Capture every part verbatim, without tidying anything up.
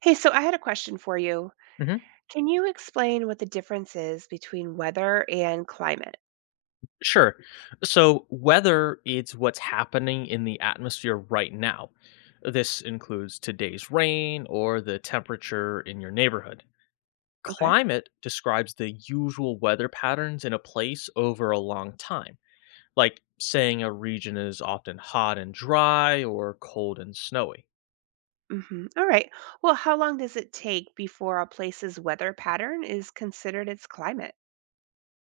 Hey, so I had a question for you. Mhm. Can you explain what the difference is between weather and climate? Sure. So, whether it's what's happening in the atmosphere right now, this includes today's rain or the temperature in your neighborhood. Okay. Climate describes the usual weather patterns in a place over a long time, like saying a region is often hot and dry or cold and snowy. Hmm. All right. Well, how long does it take before a place's weather pattern is considered its climate?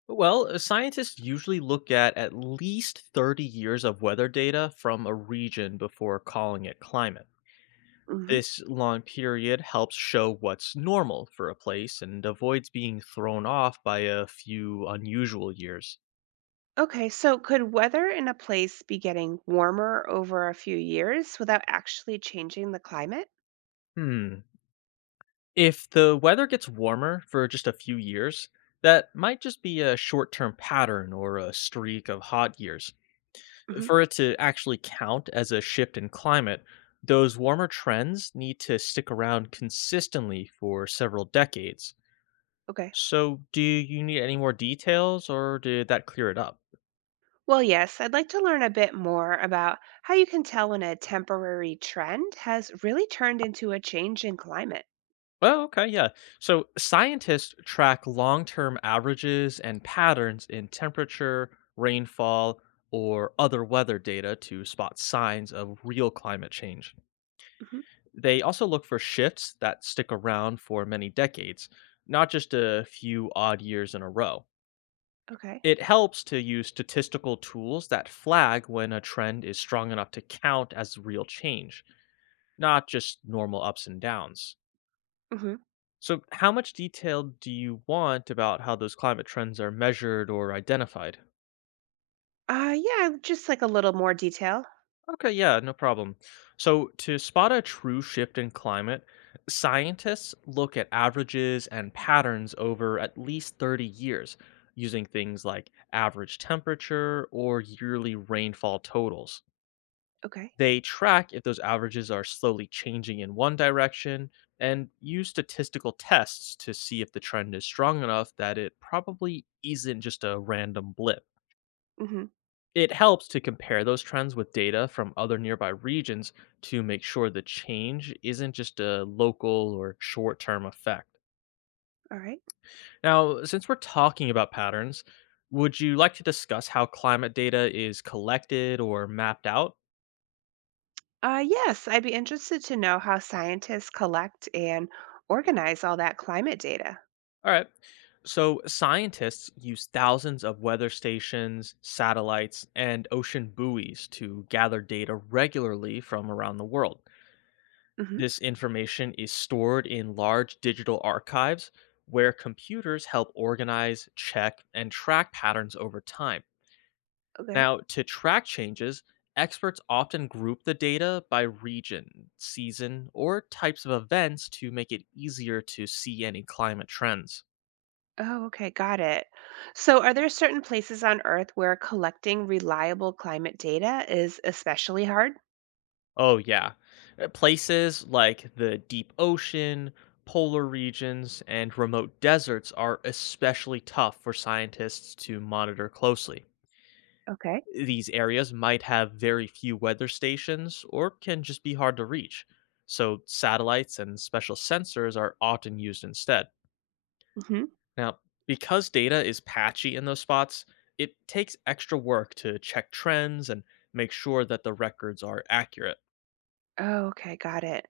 Well, uh, scientists usually look at at least thirty years of weather data from a region before calling it climate. Hmm. This long period helps show what's normal for a place and avoids being thrown off by a few unusual years. Okay, so could weather in a place be getting warmer over a few years without actually changing the climate? Hmm. If the weather gets warmer for just a few years, that might just be a short term pattern or a streak of hot years. Hmm. For it to actually count as a shift in climate, those warmer trends need to stick around consistently for several decades. Okay. So, do you need any more details or did that clear it up? Well, yes, I'd like to learn a bit more about how you can tell when a temporary trend has really turned into a change in climate. Oh, okay, yeah. So scientists track long term averages and patterns in temperature, rainfall, or other weather data to spot signs of real climate change. Hmm. They also look for shifts that stick around for many decades, not just a few odd years in a row. Okay. It helps to use statistical tools that flag when a trend is strong enough to count as real change, not just normal ups and downs. Mhm. So, how much detail do you want about how those climate trends are measured or identified? Uh, yeah, just like a little more detail. Okay, yeah, no problem. So, to spot a true shift in climate, scientists look at averages and patterns over at least thirty years using things like average temperature or yearly rainfall totals. Okay. They track if those averages are slowly changing in one direction and use statistical tests to see if the trend is strong enough that it probably isn't just a random blip. Mm-hmm. It helps to compare those trends with data from other nearby regions to make sure the change isn't just a local or short term effect. All right. Now, since we're talking about patterns, would you like to discuss how climate data is collected or mapped out? Uh, yes, I'd be interested to know how scientists collect and organize all that climate data. All right. So, scientists use thousands of weather stations, satellites, and ocean buoys to gather data regularly from around the world. Mm-hmm. This information is stored in large digital archives where computers help organize, check, and track patterns over time. Okay. Now, to track changes, experts often group the data by region, season, or types of events to make it easier to see any climate trends. Oh, okay. Got it. So, are there certain places on Earth where collecting reliable climate data is especially hard? Oh yeah. Uh, Places like the deep ocean, polar regions, and remote deserts are especially tough for scientists to monitor closely. Okay. These areas might have very few weather stations or can just be hard to reach. So satellites and special sensors are often used instead. Mm-hmm. Now, because data is patchy in those spots, it takes extra work to check trends and make sure that the records are accurate. Oh, okay. Got it.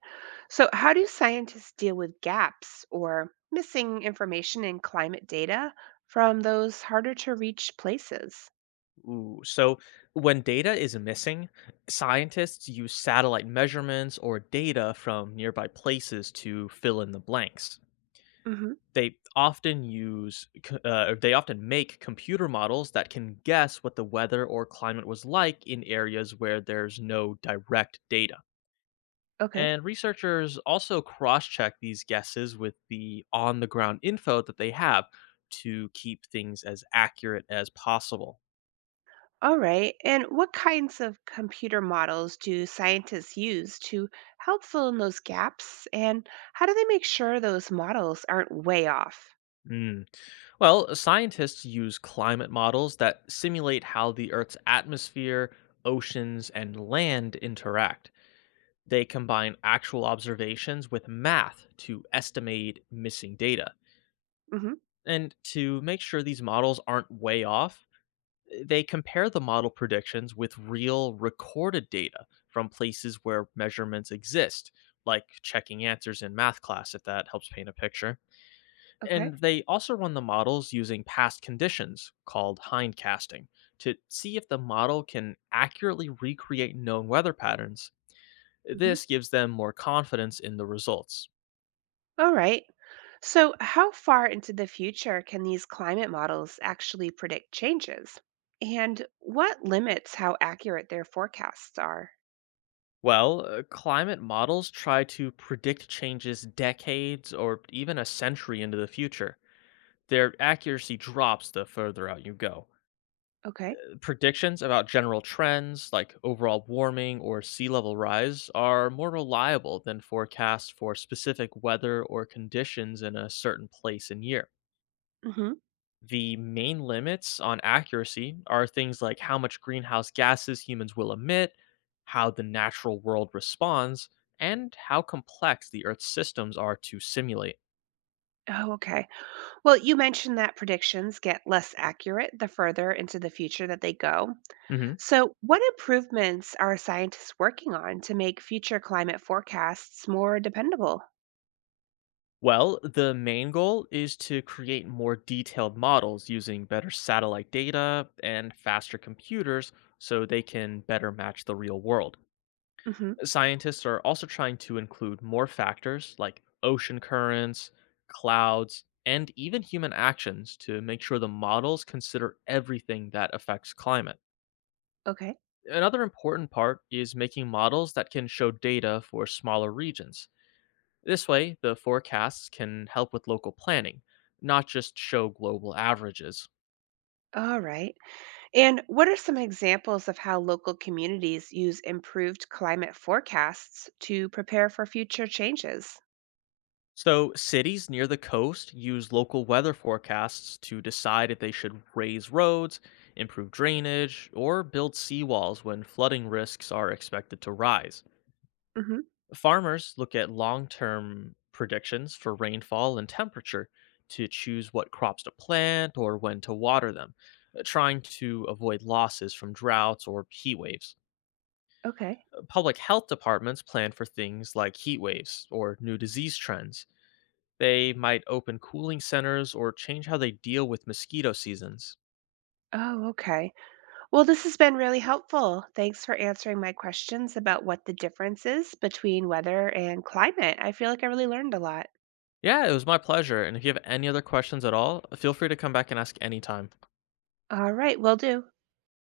So, how do scientists deal with gaps or missing information in climate data from those harder to reach places? Ooh, so when data is missing, scientists use satellite measurements or data from nearby places to fill in the blanks. Mm-hmm. They often use, c- uh, or they often make computer models that can guess what the weather or climate was like in areas where there's no direct data. Okay. And researchers also cross check these guesses with the on the ground info that they have to keep things as accurate as possible. All right. And what kinds of computer models do scientists use to help fill in those gaps? And how do they make sure those models aren't way off? Mm. Well, scientists use climate models that simulate how the Earth's atmosphere, oceans, and land interact. They combine actual observations with math to estimate missing data. Hmm. And to make sure these models aren't way off, they compare the model predictions with real recorded data from places where measurements exist, like checking answers in math class, if that helps paint a picture, Okay. and they also run the models using past conditions called hindcasting to see if the model can accurately recreate known weather patterns. Hmm. This gives them more confidence in the results. All right. So, how far into the future can these climate models actually predict changes? And what limits how accurate their forecasts are? Well, uh, climate models try to predict changes decades or even a century into the future. Their accuracy drops the further out you go. Okay. Predictions about general trends like overall warming or sea level rise are more reliable than forecasts for specific weather or conditions in a certain place and year. Hmm. The main limits on accuracy are things like how much greenhouse gases humans will emit, how the natural world responds, and how complex the Earth's systems are to simulate. Oh, okay. Well, you mentioned that predictions get less accurate the further into the future that they go. Mhm. So, what improvements are scientists working on to make future climate forecasts more dependable? Well, the main goal is to create more detailed models using better satellite data and faster computers so they can better match the real world. Hmm. Scientists are also trying to include more factors like ocean currents, clouds, and even human actions to make sure the models consider everything that affects climate. Okay. Another important part is making models that can show data for smaller regions. This way, the forecasts can help with local planning, not just show global averages. All right. And what are some examples of how local communities use improved climate forecasts to prepare for future changes? So, cities near the coast use local weather forecasts to decide if they should raise roads, improve drainage, or build seawalls when flooding risks are expected to rise. Hmm. Farmers look at long term predictions for rainfall and temperature to choose what crops to plant or when to water them, uh, trying to avoid losses from droughts or heat waves. Okay. Public health departments plan for things like heat waves or new disease trends. They might open cooling centers or change how they deal with mosquito seasons. Oh, okay. Well, this has been really helpful. Thanks for answering my questions about what the difference is between weather and climate. I feel like I really learned a lot. Yeah, it was my pleasure. And if you have any other questions at all, feel free to come back and ask anytime. All right, will do.